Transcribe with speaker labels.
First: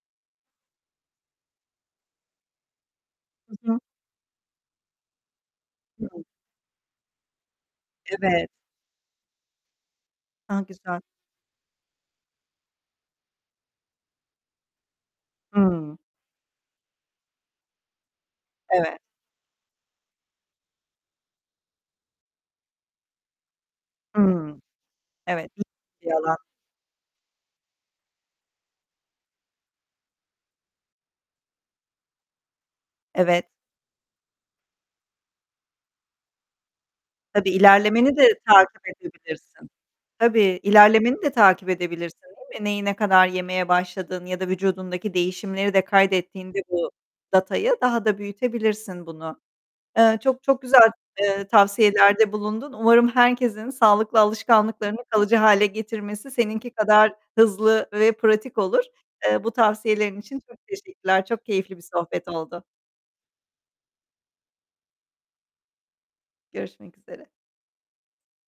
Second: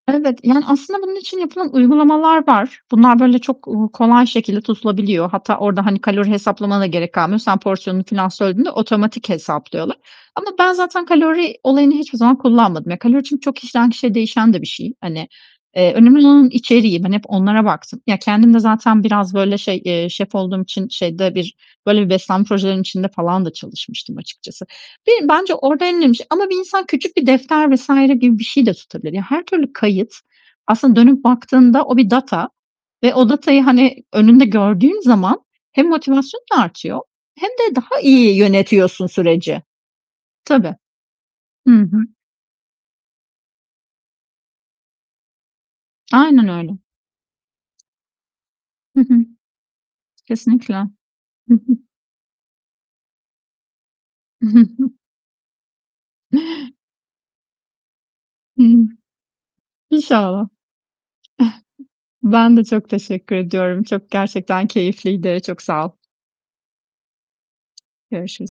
Speaker 1: Evet, yani, aslında bunun için yapılan uygulamalar var. Bunlar böyle
Speaker 2: Hı
Speaker 1: çok,
Speaker 2: hı.
Speaker 1: uuu, kolay şekilde tutulabiliyor. Hatta orada, hani,
Speaker 2: [unintelligible]
Speaker 1: kalori hesaplamana da gerek kalmıyor. Sen porsiyonunu filan,
Speaker 2: Evet.
Speaker 1: söylediğinde, otomatik hesaplıyorlar ama
Speaker 2: Ha,
Speaker 1: ben
Speaker 2: güzel.
Speaker 1: zaten kalori olayını hiçbir zaman kullanmadım. Ya, kalori, çünkü kişiden kişiye değişen de bir şey. Hani, eee,
Speaker 2: Hıı.
Speaker 1: önemli olan içeriği, ben hep onlara baktım. Ya, kendim de
Speaker 2: Evet.
Speaker 1: zaten biraz böyle şey, eee, şef olduğum için şeyde bir, böyle bir beslenme projelerinin içinde falan da çalışmıştım
Speaker 2: Hıı.
Speaker 1: açıkçası. Beni
Speaker 2: Evet.
Speaker 1: bence orada en önemli şey
Speaker 2: Yalan.
Speaker 1: ama bir insan küçük bir defter vs. gibi bir şey de tutabilir. Ya, her türlü kayıt, aslında dönüp baktığında, o bir data ve o
Speaker 2: Evet.
Speaker 1: datayı, hani, önünde gördüğün zaman, hem motivasyon da artıyor,
Speaker 2: Tabii,
Speaker 1: hem de daha
Speaker 2: ilerlemeni
Speaker 1: iyi
Speaker 2: de takip
Speaker 1: yönetiyorsun süreci.
Speaker 2: edebilirsin. Tabii,
Speaker 1: Tabii.
Speaker 2: ilerlemeni de takip
Speaker 1: Hı hı.
Speaker 2: edebilirsin değil mi? Neyi, ne kadar yemeye başladığın ya da vücudundaki değişimleri de
Speaker 1: Aynen
Speaker 2: kaydettiğinde
Speaker 1: öyle.
Speaker 2: bu datayı, daha da
Speaker 1: Hı
Speaker 2: büyütebilirsin
Speaker 1: hı.
Speaker 2: bunu. Eee, çok çok
Speaker 1: Kesinlikle.
Speaker 2: güzel
Speaker 1: Hı hı.
Speaker 2: tavsiyelerde bulundun. Umarım herkesin sağlıklı
Speaker 1: I hı hı.
Speaker 2: alışkanlıklarını kalıcı hâle getirmesi, seninki kadar hızlı ve pratik
Speaker 1: Hıı.
Speaker 2: olur. Eee, bu tavsiyelerin için
Speaker 1: İnşallah.
Speaker 2: çok teşekkürler. Çok keyifli bir sohbet
Speaker 1: Ben de
Speaker 2: oldu.
Speaker 1: çok teşekkür ediyorum. Çok gerçekten keyifliydi. Çok sağ ol.
Speaker 2: Görüşmek üzere.
Speaker 1: Görüşürüz.